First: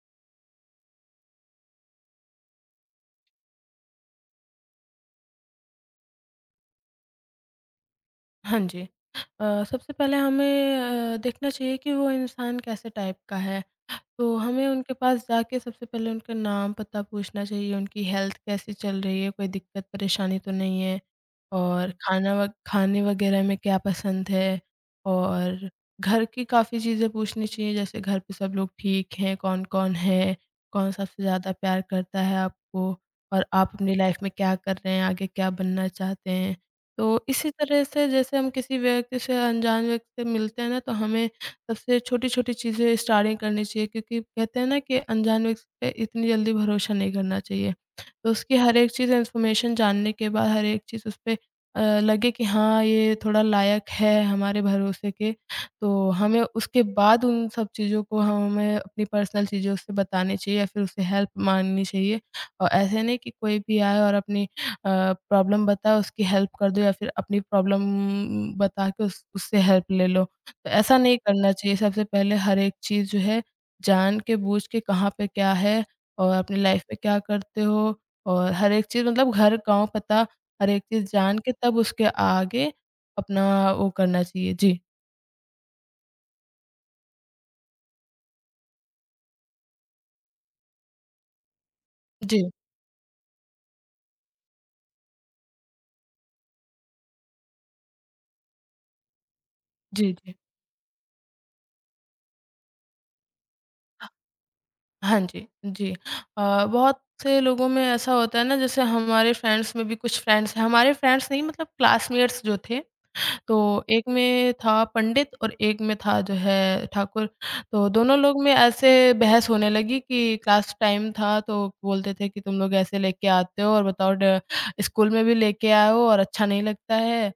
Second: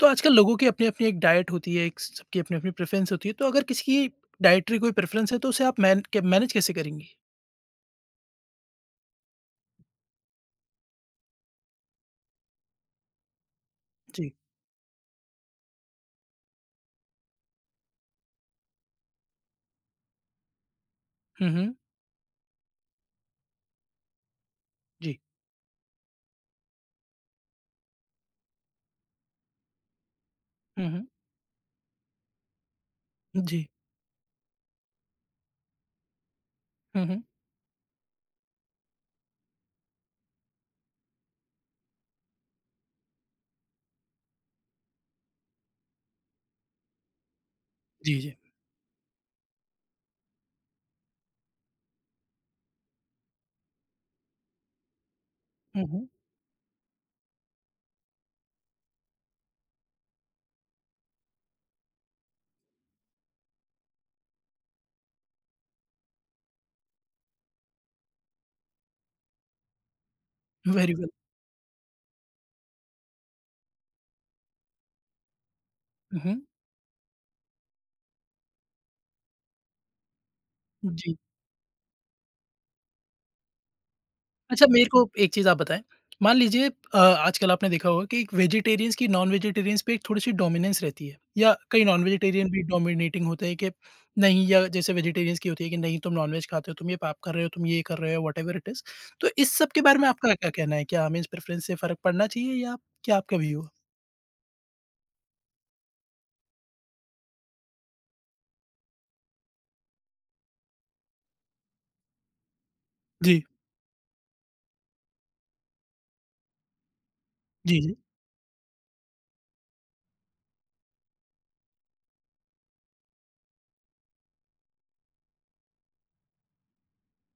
तो आजकल लोगों की अपनी-अपनी एक डाइट होती है, एक सबकी अपनी-अपनी प्रेफ़रेंस होती है, तो अगर किसी की डाइटरी कोई प्रेफ़रेंस है, तो उसे आप मैनेज कैसे करेंगी? हाँ जी। सबसे पहले हमें देखना चाहिए कि वो इंसान कैसे टाइप का है। जी। तो हमें उनके पास जाके सबसे पहले उनका नाम, पता पूछना चाहिए, उनकी हेल्थ कैसी चल रही है, कोई दिक्कत परेशानी तो नहीं है हुँ, हुँ। और हुँ। खाना व खाने वगैरह में क्या पसंद है जी। और घर की काफ़ी चीज़ें पूछनी चाहिए, जैसे घर पे सब लोग ठीक हैं, कौन-कौन है, हुँ, कौन हुँ। सबसे ज़्यादा प्यार करता है आपको और जी। आप अपनी लाइफ़ में क्या कर रहे हैं, आगे क्या बनना चाहते हैं। हुँ, हुँ। तो इसी तरह से जैसे हम किसी व्यक्ति से अनजान व्यक्ति से मिलते हैं ना तो हमें सबसे छोटी-छोटी चीज़ें स्टार्टिंग करनी चाहिए क्योंकि कहते हैं ना कि अनजान व्यक्ति पे इतनी जल्दी भरोसा नहीं करना चाहिए। जी, तो जी। उसकी हर एक चीज़ इन्फॉर्मेशन जानने के बाद हर एक चीज़ उस पे लगे कि हाँ, ये थोड़ा लायक है हमारे भरोसे के, हुँ, हुँ। तो हमें उसके बाद उन सब चीज़ों को हमें अपनी पर्सनल चीज़ें उससे बतानी चाहिए या फिर उससे हेल्प माँगनी चाहिए और ऐसे नहीं कि कोई भी आए और अपनी अ, प्रॉब्लम बताओ उसकी हेल्प कर दो या फिर अपनी प्रॉब्लम बता के उस उससे हेल्प ले लो। तो वेरी ऐसा वेल। नहीं करना चाहिए, सबसे पहले हर एक चीज़ जो है जान के बूझ के कहाँ पे क्या है हुँ, और हुँ। अपनी लाइफ में क्या करते हो और हर एक चीज़ मतलब घर, गाँव, पता हर एक चीज़ जी। जान के तब उसके आगे अपना वो करना चाहिए। अच्छा जी। मेरे को एक चीज़ आप बताएँ, मान लीजिए आजकल आपने देखा होगा कि एक वेजिटेरियंस की नॉन-वेजिटेरियंस पे एक थोड़ी-सी डोमिनेंस रहती है या कई नॉन-वेजिटेरियन जी, भी डोमिनेटिंग होते हैं कि नहीं, या जैसे वेजिटेरियंस की होती है कि नहीं तुम नॉन-वेज खाते हो, तुम ये पाप कर रहे हो, तुम ये कर रहे हो व्हाटएवर इट इज़। तो इस सब के बारे में जी, आपका जी। क्या कहना है? क्या हमें इस प्रेफ़रेंस से फ़र्क पड़ना चाहिए या आप क्या आपका व्यू है? ह हाँ जी, जी। बहुत से लोगों में ऐसा होता है ना जैसे हमारे फ्रेंड्स में भी कुछ फ्रेंड्स हैं, हमारे फ्रेंड्स नहीं मतलब क्लासमेट्स जो थे जी। तो एक में था पंडित और एक में था जो है ठाकुर। जी, तो जी। दोनों लोग में ऐसे बहस होने लगी कि क्लास टाइम था तो बोलते थे कि तुम लोग ऐसे लेके आते हो और बताओ ड स्कूल में भी लेके आए हो और अच्छा नहीं लगता है।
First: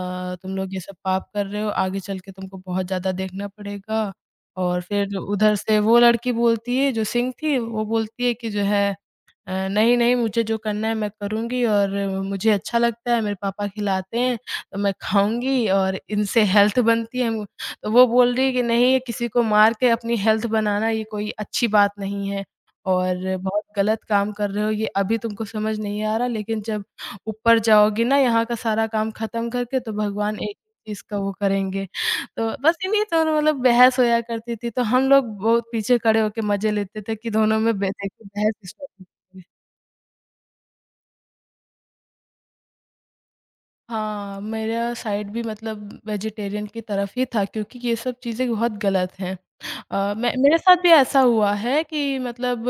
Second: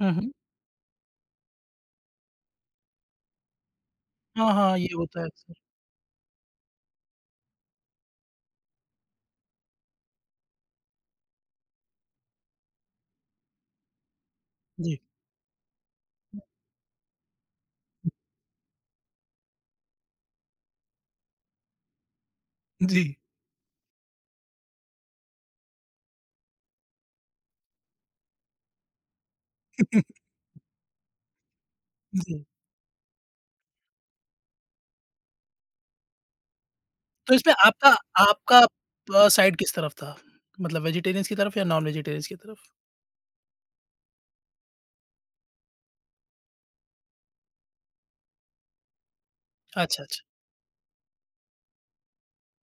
हुँ, हुँ। तुम लोग ये सब पाप कर रहे हो, आगे चल के तुमको बहुत ज़्यादा देखना पड़ेगा। हाँ, हाँ, और ये फिर होता है अक्सर। उधर से वो लड़की बोलती है जो सिंह थी, वो बोलती है कि जो है नहीं, नहीं, मुझे जो करना है मैं करूँगी और मुझे अच्छा लगता है, मेरे पापा खिलाते हैं, तो मैं जी। खाऊँगी और इनसे हेल्थ बनती है। मु तो वो बोल रही है कि नहीं ये किसी को मार के अपनी हेल्थ बनाना ये कोई अच्छी बात नहीं है जी। और बहुत गलत काम कर रहे हो, ये अभी तुमको समझ नहीं आ रहा लेकिन जब ऊपर जाओगी ना यहाँ का सारा काम ख़त्म करके तो भगवान एक चीज़ का वो करेंगे। तो जी। बस इन्हीं दोनों मतलब बहस होया करती थी, तो हम लोग बहुत पीछे खड़े होके मज़े लेते थे कि तो इसमें दोनों में आपका बे देखिए बहस आपका स्टार्ट हुई थी। साइड किस तरफ था? मतलब वेजिटेरियंस की तरफ या नॉन वेजिटेरियंस की तरफ? हाँ, मेरा साइड भी मतलब वेजिटेरियन की तरफ ही था क्योंकि ये सब चीज़ें बहुत गलत हैं। अच्छा, अच्छा। मैं मेरे साथ भी ऐसा हुआ है कि मतलब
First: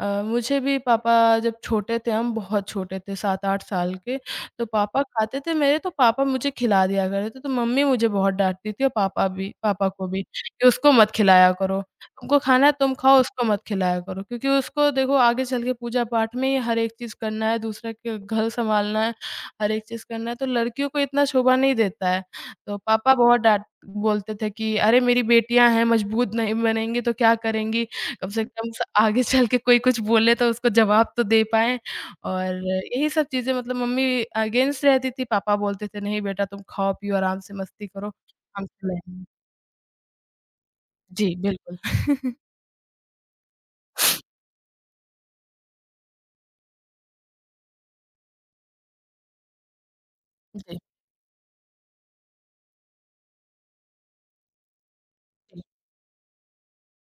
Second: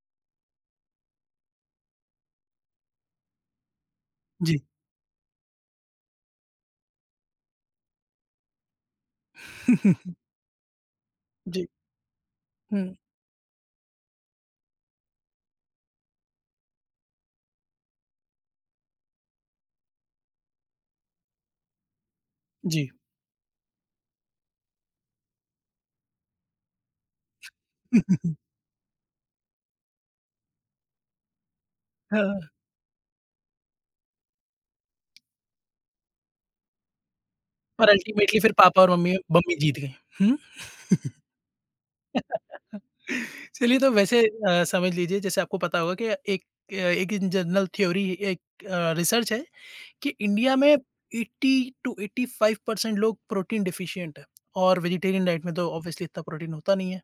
मुझे भी पापा जब छोटे थे हम बहुत छोटे थे 7-8 साल के, जी। तो पापा खाते थे मेरे तो पापा मुझे खिला दिया करते थे, तो मम्मी मुझे बहुत डाँटती थी और पापा भी पापा को भी कि उसको मत खिलाया जी। करो। तुमको खाना है हुँ, तुम खाओ, उसको मत खिलाया करो क्योंकि उसको देखो आगे चल के पूजा-पाठ में ही हर एक चीज़ करना है, दूसरे के घर सँभालना है। हर एक चीज़ करना है, तो लड़कियों को इतना शोभा नहीं देता है। तो जी। पापा बहुत डाँट बोलते थे कि अरे मेरी बेटियाँ हैं, मजबूत नहीं बनेंगी तो क्या करेंगी? कम से कम स आगे चल के कोई कुछ बोले तो उसको जवाब तो दे पाएँ। हाँ, और यही सब चीज़ें मतलब मम्मी अगेंस्ट रहती थी, पापा बोलते थे नहीं बेटा तुम खाओ-पियो आराम से मस्ती पर करो, अल्टीमेटली फिर पापा हमसे और मम्मी नहीं। मम्मी जीत गईं। हुँ? जी, बिल्कुल। चलिए तो वैसे समझ लीजिए जैसे आपको पता होगा कि एक एक इन जनरल थ्योरी एक रिसर्च है कि इंडिया में जी, 80-85% लोग प्रोटीन डिफिशिएंट हैं और वेजिटेरियन डाइट में जी, तो ऑब्वियसली इतना प्रोटीन होता नहीं है।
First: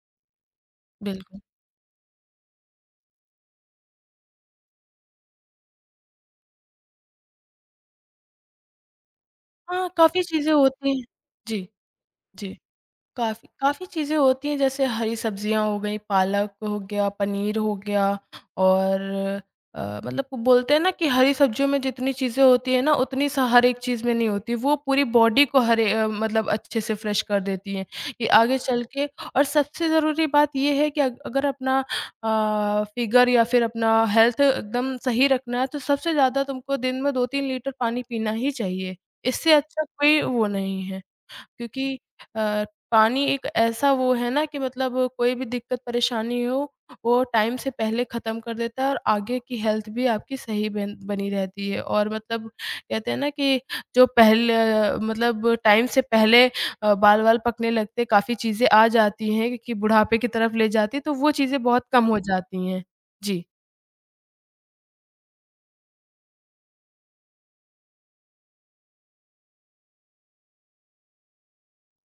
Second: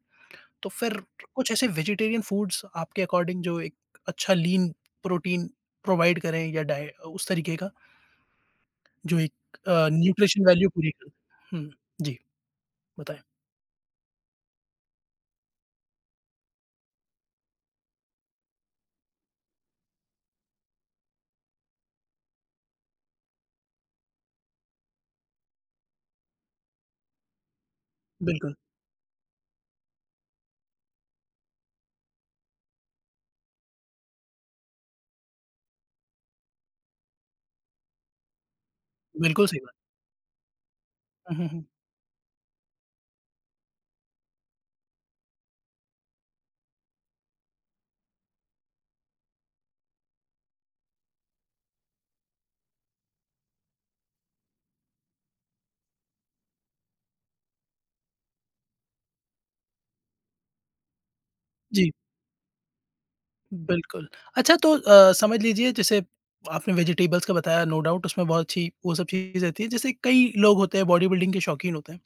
तो फिर बिल्कुल। कुछ ऐसे वेजिटेरियन फूड्स आपके अकॉर्डिंग जो एक अच्छा लीन प्रोटीन प्रोवाइड करें या डाइट उस तरीके का जो एक हाँ, काफ़ी न्यूट्रिशन चीज़ें वैल्यू पूरी होती हैं। करें? हुँ, जी, जी, जी। बताएँ। काफ़ी काफ़ी चीज़ें होती हैं जैसे हरी सब्जियाँ हो गई, पालक हो गया, पनीर हो गया और मतलब वो बोलते हैं ना कि हरी सब्जियों में जितनी चीज़ें होती हैं ना उतनी स हर एक चीज़ में नहीं होती। वो पूरी बॉडी को मतलब अच्छे से फ्रेश कर देती हैं कि बिल्कुल, आगे चल के और सबसे ज़रूरी बात ये है कि अग अगर अपना फिगर या फिर अपना हेल्थ एकदम सही रखना है तो सबसे ज़्यादा तुमको दिन में 2-3 लीटर पानी पीना ही चाहिए। बिल्कुल इससे सही बात। अच्छा कोई वो नहीं है। हुँ, हुँ, हुँ। क्योंकि अ, पानी एक ऐसा वो है ना कि मतलब कोई भी दिक्कत परेशानी हो, वो टाइम से पहले ख़त्म कर देता है और आगे की हेल्थ भी आपकी सही बन बनी रहती है। और मतलब कहते हैं ना कि जो पहले मतलब टाइम से पहले बाल-वाल पकने लगते, काफ़ी चीज़ें आ जाती हैं कि बुढ़ापे की तरफ ले जाती है, तो वो चीज़ें बहुत जी, कम हो जाती हैं। जी, बिल्कुल। अच्छा तो समझ लीजिए जैसे आपने वेजिटेबल्स का बताया नो डाउट उसमें बहुत अच्छी वो सब चीज़ रहती है। जैसे कई लोग होते हैं बॉडी बिल्डिंग के शौकीन होते हैं।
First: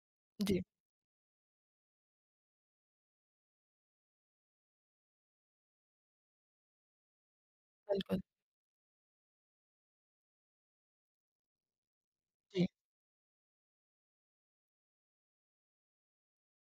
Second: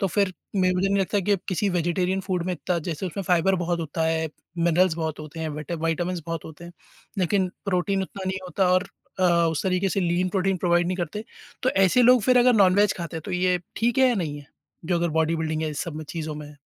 तो फिर जी, मे मुझे नहीं लगता कि अब किसी वेजिटेरियन फूड में इतना, जैसे उसमें फाइबर बहुत होता है, मिनरल्स बहुत होते हैं, विटामिन्स बहुत होते हैं, लेकिन प्रोटीन बिल्कुल। उतना नहीं होता और अ, उस तरीके से लीन प्रोटीन प्रोवाइड नहीं करते। तो ऐसे लोग फिर अगर जी। नॉन-वेज खाते हैं तो ये ठीक है या नहीं है? जो अगर बॉडी बिल्डिंग है इस सब में चीज़ों में है।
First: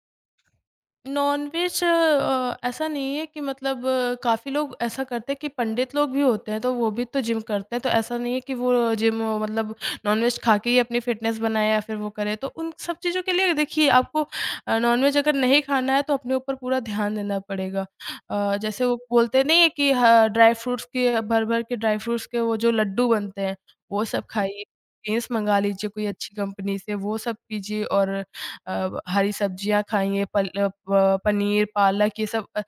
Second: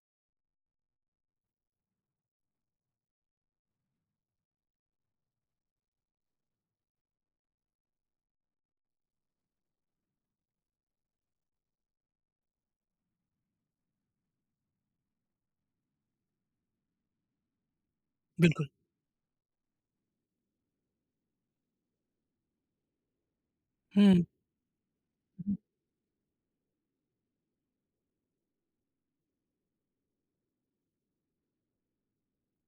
ऐसा नहीं है कि मतलब काफ़ी लोग ऐसा करते हैं कि पंडित लोग भी होते हैं, तो वो भी तो जिम करते हैं, तो ऐसा नहीं है कि वो मतलब नॉनवेज खा के ही अपनी फ़िटनेस बनाए या फिर वो करे। तो उन सब चीज़ों के लिए देखिए आपको नॉनवेज अगर नहीं खाना है तो अपने ऊपर पूरा ध्यान देना पड़ेगा। बिल्कुल। जैसे वो बोलते नहीं है कि ह ड्राई फ्रूट्स के वो जो लड्डू बनते हैं, वो हुँ, सब खाइए। प्रोटीन्स हुँ। मँगा लीजिए कोई अच्छी कंपनी से, वो सब कीजिए और हरी सब्जियाँ खाएँगे, पल अ, प पनीर, पालक ये सब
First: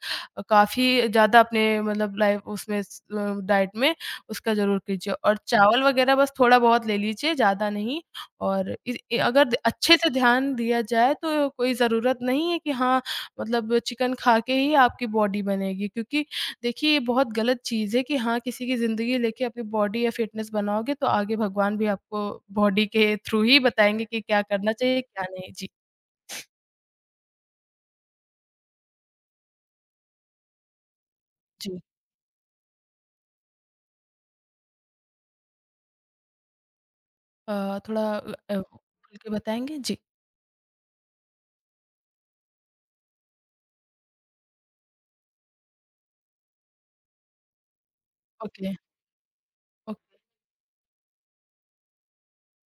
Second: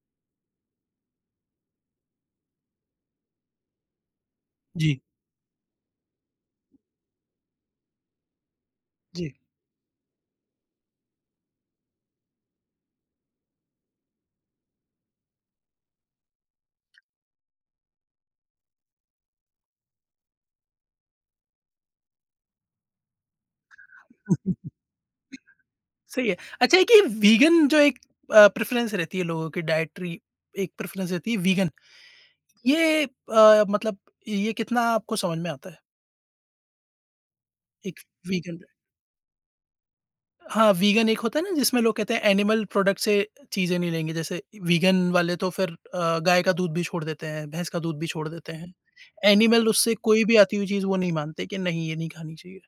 काफ़ी ज़्यादा अपने मतलब लाइफ उसमें स डाइट में उसका ज़रूर जी, कीजिए और चावल वगैरह बस थोड़ा-बहुत ले लीजिए, ज़्यादा नहीं और इस ए जी। अगर अच्छे से ध्यान दिया जाए तो कोई ज़रूरत नहीं है कि हाँ, मतलब चिकन खा के ही आपकी बॉडी बनेगी क्योंकि देखिए ये बहुत गलत चीज़ है कि हाँ, किसी की ज़िंदगी लेके अपनी बॉडी या फिटनेस बनाओगे तो आगे भगवान भी आपको बॉडी के थ्रू ही बताएँगे कि क्या करना चाहिए, क्या नहीं। जी। सही है। अच्छा एक ये वीगन जो एक प्रेफ़रेंस रहती है लोगों की डायटरी, एक प्रेफ़रेंस रहती है वीगन। जी। ये मतलब ये कितना आपको समझ में आता है? एक थोड़ा वीगन खुल के बताएँगे? जी, हाँ, वीगन एक होता है ना जिसमें लोग कहते हैं एनिमल प्रोडक्ट से चीज़ें नहीं लेंगे, जैसे वीगन वाले तो फिर गाय का दूध भी छोड़ देते हैं, भैंस का दूध भी छोड़ देते हैं। ओके, एनिमल उससे ओके। कोई भी आती हुई चीज़ वो नहीं मानते कि नहीं ये नहीं खानी चाहिए,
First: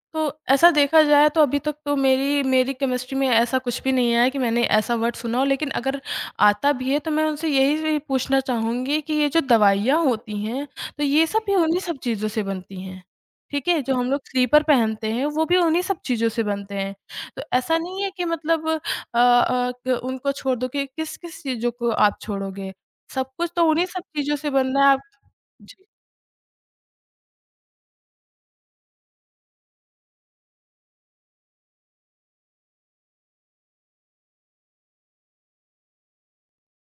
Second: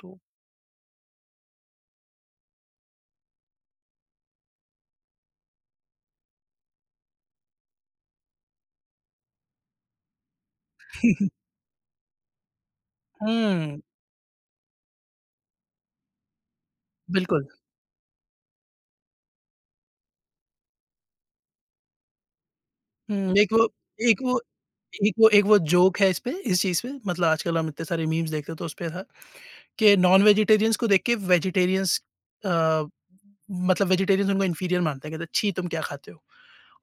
तो तो ऐसा देखा जाए तो अभी तक तो मेरी मेरी केमिस्ट्री में ऐसा कुछ भी नहीं आया कि मैंने ऐसा वर्ड सुना हो लेकिन अगर आता भी है तो मैं उनसे यही भी पूछना चाहूँगी कि ये जो दवाइयाँ होती हैं, तो ये सब भी उन्हीं सब चीज़ों से बनती हैं। ठीक हुँ, है? जो हम लोग स्लीपर पहनते हैं वो भी उन्हीं सब चीज़ों से बनते हैं। तो बिल्कुल। ऐसा नहीं है कि मतलब अ अ, क उनको छोड़ दो कि किस-किस चीज़ों को आप छोड़ोगे? सब हुँ, कुछ तो उन्हीं सब एक चीज़ों वो से बनना है आप। एक वो जी। जोक है इस चीज़ पे, मतलब आजकल हम इतने सारे मीम्स देखते हैं तो उस पे था कि नॉन-वेजिटेरियंस को देख के वेजिटेरियंस अ, मतलब वेजिटेरियंस उनको इंफीरियर मानते हैं, कहते हैं छी तुम क्या खाते हो?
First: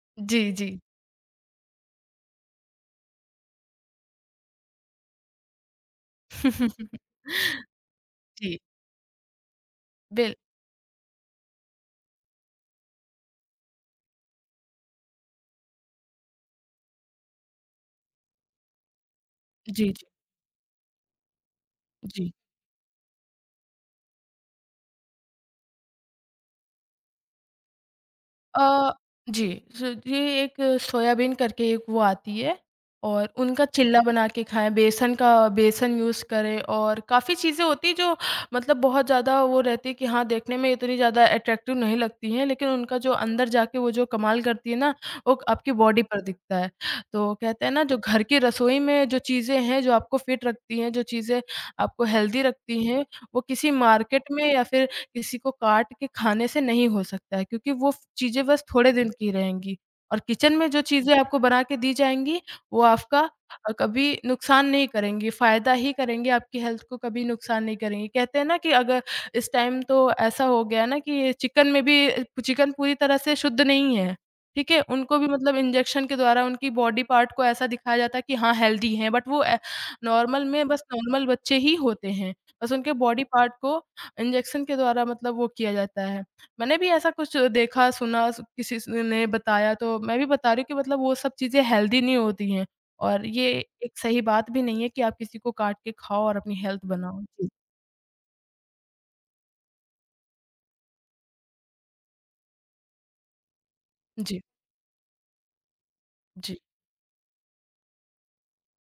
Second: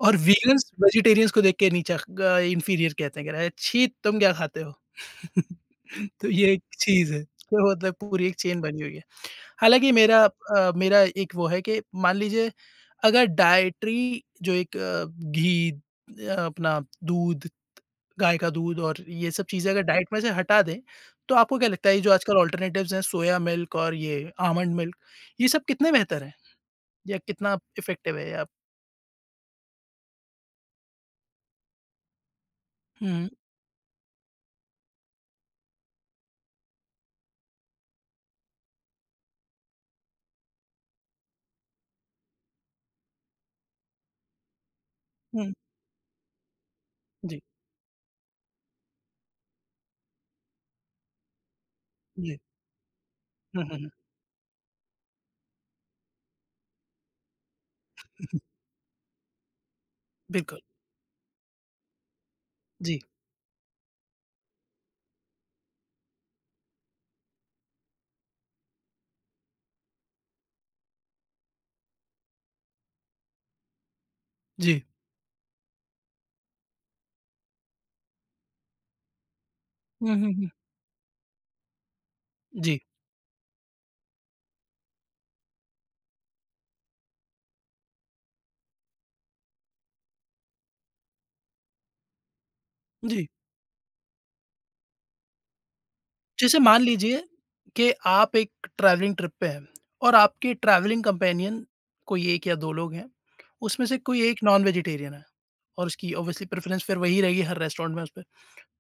और जी, वीगन्स जी। वेजिटेरियंस को देख के नीचा इंफीरियर कहते हैं, कह रहा है, "छी! तुम क्या खाते हो?" तो ये एक चीज़ है, तो मतलब पूरी एक जी, चेन बनी हुई है। हालाँकि मेरा बिल अ, मेरा एक वो है कि मान लीजिए अगर डायट्री जो एक घी अपना दूध, गाय का दूध और ये सब चीज़ें अगर जी, जी। डाइट में से हटा दें, तो आपको क्या लगता है ये जो जी। आजकल अल्टरनेटिव्स हैं सोया मिल्क और ये आमंड मिल्क, ये सब कितने बेहतर हैं? या कितना इफ़ेक्टिव है या अ, जी, स ये एक सोयाबीन करके एक वो आती है और हुँ, उनका चिल्ला बना के खाएँ, बेसन यूज़ करें और काफ़ी चीज़ें होती हैं जो मतलब बहुत ज़्यादा वो रहती है कि हाँ, देखने में इतनी ज़्यादा अट्रैक्टिव नहीं लगती हैं, लेकिन उनका जो अंदर जाके वो जो कमाल करती है ना, वो हुँ, हुँ। आपकी बॉडी पर दिखता है। तो जी, कहते हैं ना जो घर की रसोई में जो चीज़ें हैं, जो आपको फिट रखती हैं, जो चीज़ें आपको जी। हेल्दी रखती हैं, वो हुँ, किसी हुँ, हुँ। मार्केट में या फिर किसी को काट के खाने से नहीं हो सकता है क्योंकि वो फ चीज़ें बस थोड़े दिन की रहेंगी और किचन बिल्कुल। में जो चीज़ें आपको बना के दी जाएँगी, वो जी, आपका कभी नुकसान नहीं करेंगी, फ़ायदा ही करेंगी, आपकी हेल्थ को कभी नुकसान नहीं करेंगी। कहते हैं ना कि अगर इस टाइम तो ऐसा हो गया है ना कि चिकन में भी अ, चिकन पूरी तरह से शुद्ध नहीं है, ठीक है? जी। उनको भी मतलब इंजेक्शन के द्वारा उनकी बॉडी पार्ट को ऐसा दिखाया जाता है कि हाँ, हेल्दी हैं बट वो ए हुँ, हुँ, नॉर्मल हुँ। में बस नॉर्मल बच्चे ही होते हैं। बस जी, उनके बॉडी पार्ट को इंजेक्शन के द्वारा मतलब वो किया जाता है। मैंने भी ऐसा कुछ देखा, सुना स किसी स ने बताया तो मैं भी बता रही हूँ कि मतलब वो सब चीज़ें हेल्दी नहीं होती हैं जी। और ये एक सही बात भी नहीं है कि आप किसी को काट के खाओ और अपनी जैसे मान हेल्थ लीजिए बनाओ। जी। कि आप एक ट्रैवलिंग ट्रिप पे हैं और आपके ट्रैवलिंग कंपेनियन कोई 1 या 2 लोग हैं, उसमें से कोई जी, एक नॉन-वेजिटेरियन है और उसकी ऑब्वियसली जी, प्रेफ़रेंस फिर वही रहेगी हर रेस्टोरेंट में उस पे।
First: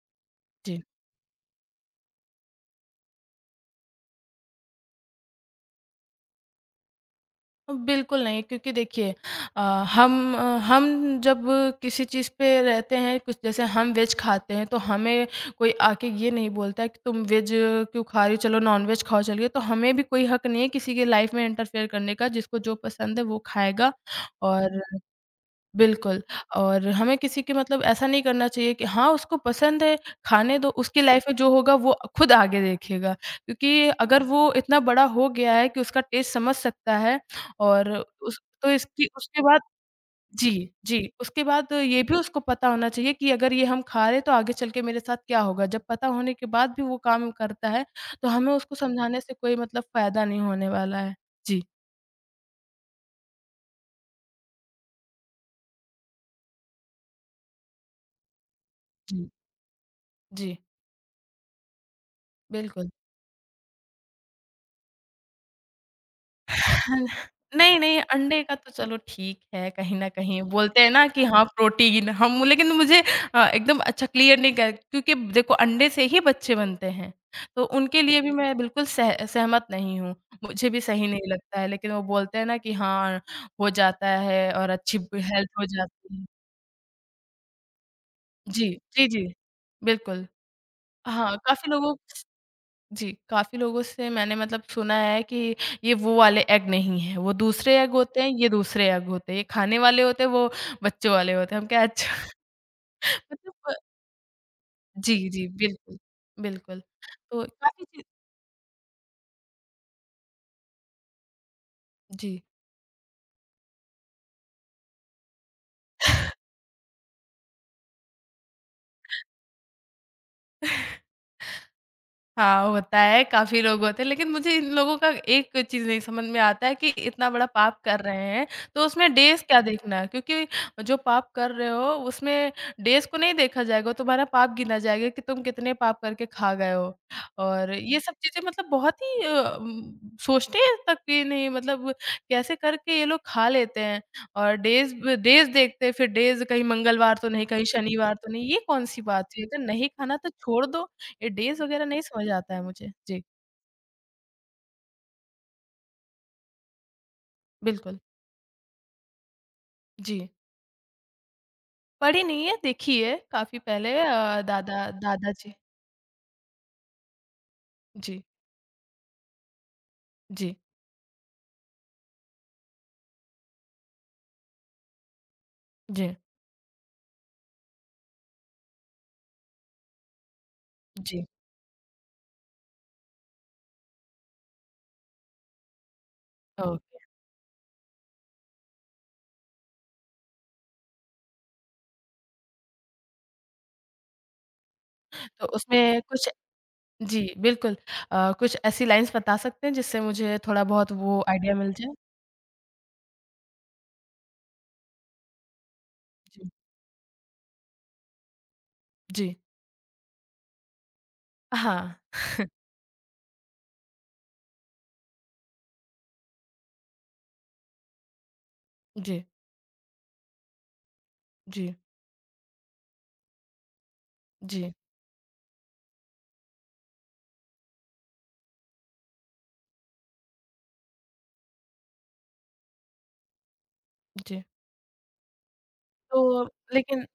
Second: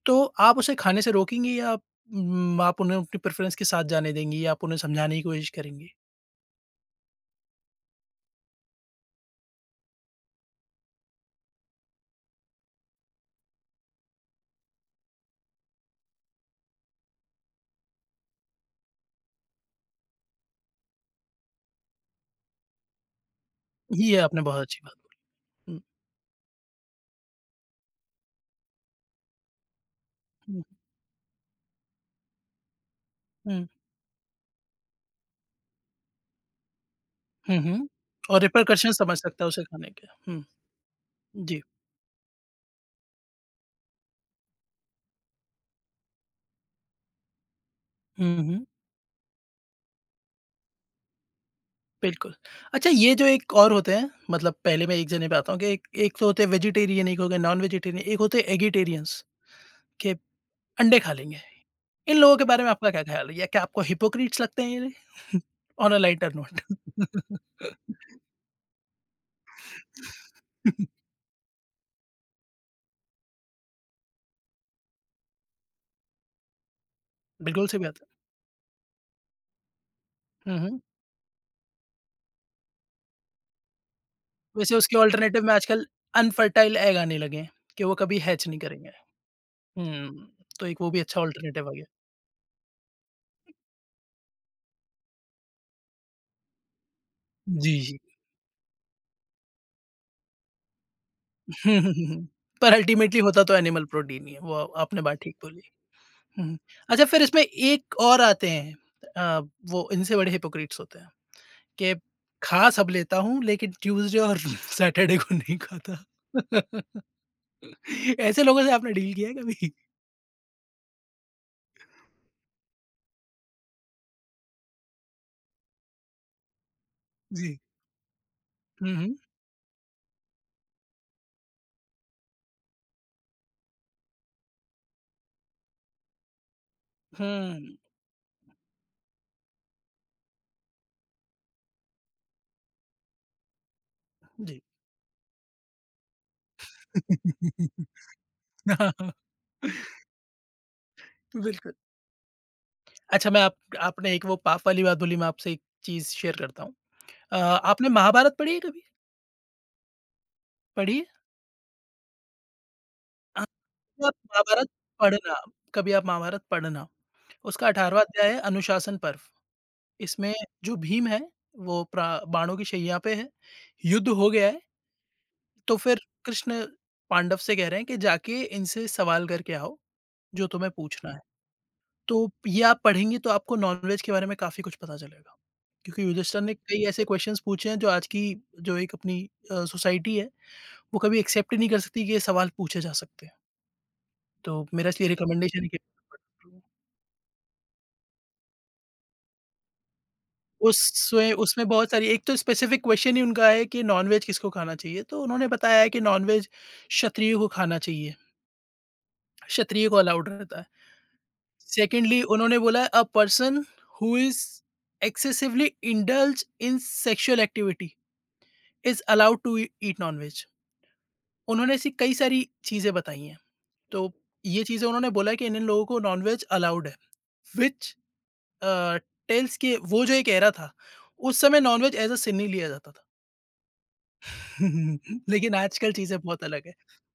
तो आप उसे जी। खाने से रोकेंगी या आप उन्हें अपनी प्रेफ़रेंस के साथ जाने देंगी या आप उन्हें समझाने की कोशिश करेंगी? बिल्कुल नहीं, क्योंकि देखिए अ, हम अ, हम जब किसी चीज़ पे रहते हैं कुछ जैसे हम वेज खाते हैं तो हमें कोई आके ये नहीं बोलता है कि तुम वेज क्यों खा रही हो? चलो नॉन-वेज खाओ चलिए। तो हमें भी कोई हक नहीं है किसी की लाइफ़ में इंटरफेयर करने का, जिसको जो पसंद है वो खाएगा। ये आपने बहुत अच्छी और बात हुँ, बिल्कुल, और हमें किसी के मतलब ऐसा नहीं करना चाहिए कि हाँ, उसको पसंद है, खाने हुँ, दो, उसकी लाइफ़ में जो होगा वो खुद आगे देखेगा। हुँ, क्योंकि अगर वो इतना बड़ा हो गया है कि उसका टेस्ट समझ सकता है हुँ, हुँ। और उस और तो रिपरकशन इसकी समझ उसके सकता है बाद उसे खाने के। हुँ, जी, जी, उसके जी। बाद ये भी उसको पता होना चाहिए कि अगर ये हम खा रहे हैं तो आगे चल के मेरे साथ क्या होगा? जब पता होने के बाद भी वो काम करता है, तो हुँ, हमें हुँ। उसको समझाने से कोई मतलब फ़ायदा नहीं होने वाला है। जी, बिल्कुल। अच्छा ये जो एक और होते हैं मतलब पहले मैं एक जने पे आता हूँ कि एक एक तो होते हैं वेजिटेरियन, एक हो गए नॉन-वेजिटेरियन, एक होते हैं एगिटेरियंस जी, के जी, अंडे खा लेंगे। इन लोगों के बारे में आपका बिल्कुल। क्या ख़्याल है? या क्या आपको हिपोक्रीट्स लगते हैं ये? On a lighter note. हन- नहीं, नहीं, अंडे का तो चलो ठीक है, कहीं न कहीं बोलते हैं ना कि हाँ, प्रोटीन हम लेकिन मुझे एकदम अच्छा क्लियर नहीं कर क्योंकि देखो अंडे से ही बच्चे बनते हैं, तो बिल्कुल सही बात उनके है। लिए भी मैं बिल्कुल सह सहमत नहीं हूँ। हुँ, मुझे हुँ। भी सही नहीं लगता है, लेकिन वो बोलते हैं ना कि हाँ, हो जाता है और वैसे उसके अच्छी अल्टरनेटिव हेल्थ में हो आजकल जाती है। अनफर्टाइल एग आने लगे हैं कि वो कभी हैच नहीं जी, करेंगे। जी, जी, हुँ, बिल्कुल। तो एक वो भी अच्छा हाँ, अल्टरनेटिव आ गया। काफ़ी लोगों से मैंने मतलब सुना है कि ये वो वाले एग नहीं है, वो जी, दूसरे एग जी। होते हैं, ये दूसरे एग होते हैं, ये खाने वाले होते हैं, वो बच्चों वाले होते हैं। हम हुँ, कहे हुँ, हुँ, अच्छा। हुँ। पर अल्टीमेटली होता तो मतलब, एनिमल प्रोटीन ही है। वो आपने बात जी, ठीक जी, बोली। बिल्कुल, हुँ। बिल्कुल। अच्छा फिर इसमें तो काफ़ी एक चीज़ और आते हैं, अ, वो इनसे बड़े हिपोक्रीट्स होते हैं कि जी। खा सब लेता हूँ लेकिन ट्यूसडे और सैटरडे को नहीं खाता। ऐसे लोगों से आपने डील किया है कभी? हाँ, होता है, काफ़ी लोग होते हैं, लेकिन मुझे इन लोगों का एक चीज़ नहीं समझ में आता है कि इतना बड़ा जी। पाप कर रहे हैं, तो हुँ, उसमें हुँ। डेज़ क्या देखना? है, क्योंकि जो पाप कर रहे हो, उसमें डेज़ को नहीं देखा जाएगा, तुम्हारा पाप गिना जाएगा कि तुम कितने पाप करके खा गए हो। और हुँ, ये सब चीज़ें मतलब बहुत ही सोचते हैं तक कि नहीं, मतलब कैसे करके ये लोग खा लेते हैं और जी। डेज़ ब डेज़ देखते हैं, फिर डेज़ कहीं मंगलवार तो नहीं, कहीं शनिवार तो नहीं, ये हाँ, कौन-सी हाँ। बात हुई? अगर नहीं खाना तो छोड़ दो। ये डेज़ बिल्कुल। वगैरह नहीं समझ आता है मुझे। जी, अच्छा मैं आप आपने एक वो पाप वाली बात बोली, मैं आपसे एक चीज़ शेयर करता हूँ। आपने बिल्कुल। महाभारत पढ़ी है कभी? जी, पढ़ी है? पढ़ी नहीं है, देखी है काफ़ी पहले आप महाभारत दादा पढ़ना, दादाजी कभी आप महाभारत पढ़ना, उसका 18वाँ जी, अध्याय है अनुशासन पर्व। इसमें जी, जो भीम है, वो प्रा बाणों की शैया पे है, युद्ध हो गया है, तो फिर जी, कृष्ण पांडव से कह रहे हैं कि जाके इनसे सवाल करके आओ, जो तुम्हें पूछना है। जी, तो ये आप पढ़ेंगे तो आपको नॉनवेज के बारे में काफ़ी कुछ पता चलेगा, क्योंकि युधिष्ठिर ने कई ओके। ऐसे क्वेश्चन्स पूछे हैं जो आज की जो एक अपनी सोसाइटी है, वो कभी एक्सेप्ट ही नहीं कर सकती कि ये सवाल पूछे जा सकते हैं। तो मेरा इसलिए तो रिकमेंडेशन है कि उसमें कुछ जी, बिल्कुल। कुछ ऐसी लाइन्स बता सकते हैं जिससे मुझे थोड़ा बहुत वो उसमें आइडिया उसमें मिल बहुत जाए? सारी, एक तो स्पेसिफिक क्वेश्चन ही उनका है कि नॉनवेज किसको खाना चाहिए, तो उन्होंने बताया है कि नॉनवेज जी, क्षत्रिय को खाना चाहिए, जी। क्षत्रिय को अलाउड रहता है। हाँ, सेकंडली उन्होंने बोला a person who is excessively indulge in sexual activity is जी, अलाउड टू ईट नॉनवेज। उन्होंने जी, ऐसी कई सारी चीज़ें बताई हैं, तो ये जी, चीज़ें उन्होंने बोला है कि इन-इन लोगों को नॉनवेज अलाउड है, व्हिच अ, टेल्स कि वो जो ये कह रहा था, उस समय नॉनवेज एज़ अ सिन ही लिया जाता था। जी। लेकिन आजकल चीज़ें बहुत तो अलग है। लेकिन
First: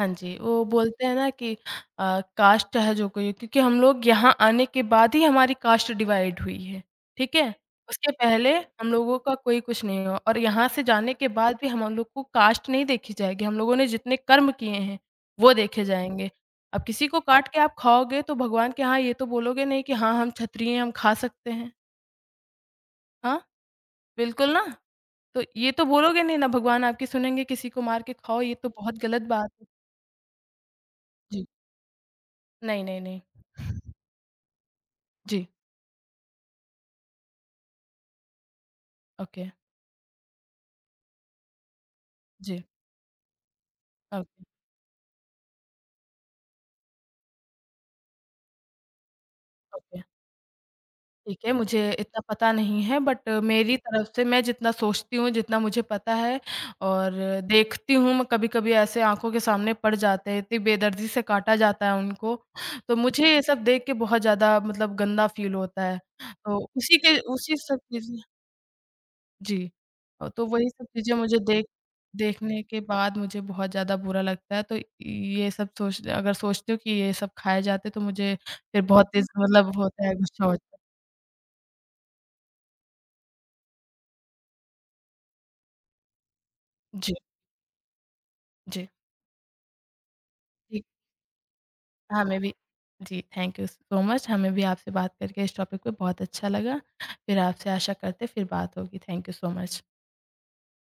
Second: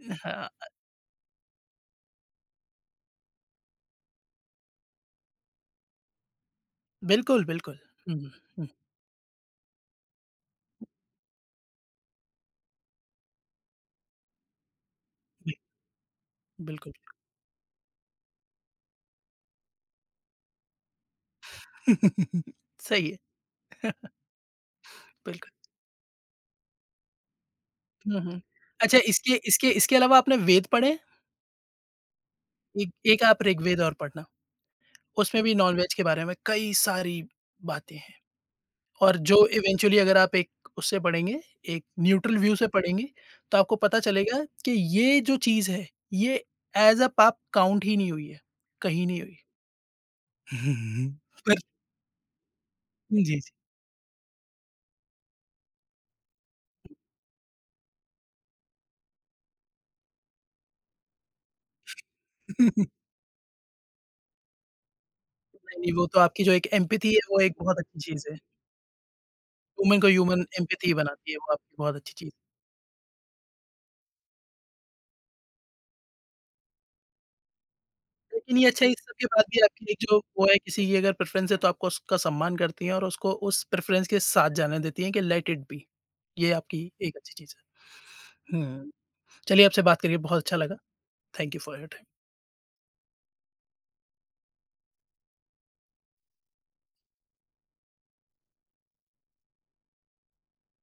हाँ जी, हाँ, वो बोलते हैं ना कि कास्ट चाहे जो कोई हो, क्योंकि हम लोग यहाँ आने के बाद ही हमारी कास्ट डिवाइड हुई है, ठीक बिल्कुल, है? बिल्कुल। उसके हुँ, हुँ, पहले हुँ, हम लोगों का कोई कुछ नहीं हुआ और यहाँ से जाने के बाद भी हम लोग को कास्ट नहीं देखी जाएगी, हम लोगों ने जितने कर्म किए हैं, वो देखे जाएँगे। अब बिल्कुल। किसी को काट के आप खाओगे तो भगवान के यहाँ ये तो बोलोगे नहीं कि हाँ, हम क्षत्रिय हैं, हम खा सकते हैं। सही है, हाँ, बिल्कुल ना। तो बिल्कुल। ये तो बोलोगे नहीं ना, भगवान आपकी सुनेंगे किसी को मार के हुँ, हुँ। खाओ, ये तो अच्छा बहुत गलत इसके बात है। इसके इसके अलावा आपने वेद पढ़े हैं? जी। नहीं, एक नहीं, नहीं। एक आप ऋग्वेद और पढ़ना, उसमें जी, भी नॉन-वेज के बारे में कई सारी बातें हैं और जो ओके, इवेंचुअली अगर आप उससे पढ़ेंगे, एक न्यूट्रल व्यू जी, से पढ़ेंगे, तो आपको पता चलेगा ओके, कि ये जो चीज़ है, ये एज़ अ पाप काउंट ही नहीं हुई है, कहीं नहीं हुई। ओके। ठीक है, पर मुझे इतना पता नहीं है बट जी, मेरी तरफ से मैं जितना सोचती हूँ, जितना मुझे पता है और देखती हूँ, मैं कभी-कभी ऐसे आँखों के सामने पड़ जाते हैं, इतनी बेदर्दी से काटा जाता है उनको, जी। तो मुझे ये सब देख के बहुत ज़्यादा मतलब गंदा फ़ील नहीं, होता नहीं, है। वो तो आपकी जो तो एक उसी एम्पैथी के है वो एक उसी बहुत सब अच्छी चीज़ चीज़ है। जी। ह्यूमन को ह्यूमन तो वही सब एम्पैथी चीज़ें बनाती है, मुझे वो देख आपकी बहुत अच्छी चीज़ देखने के बाद मुझे बहुत ज़्यादा बुरा लगता है, तो ये सब सोच अगर सोचती हूँ कि ये सब खाए जाते तो मुझे है। लेकिन ये फिर अच्छा, इस बहुत सब के तेज़ बाद भी मतलब आपकी एक होता है, जो गुस्सा वो है, होता है। किसी की अगर प्रेफ़रेंस है तो आपको उसका सम्मान करती हैं और उसको उस प्रेफ़रेंस के साथ जाने देती हैं कि लेट इट बी। ये आपकी जी, एक अच्छी चीज़ है। जी। हुँ, चलिए आपसे बात करके बहुत अच्छा लगा। जी, thank you for your time. हमें भी जी, थैंक यू सो मच। हमें भी आपसे बात करके इस टॉपिक पे बहुत अच्छा लगा। फिर आपसे आशा करते हैं फिर बात होगी। Thank you so much.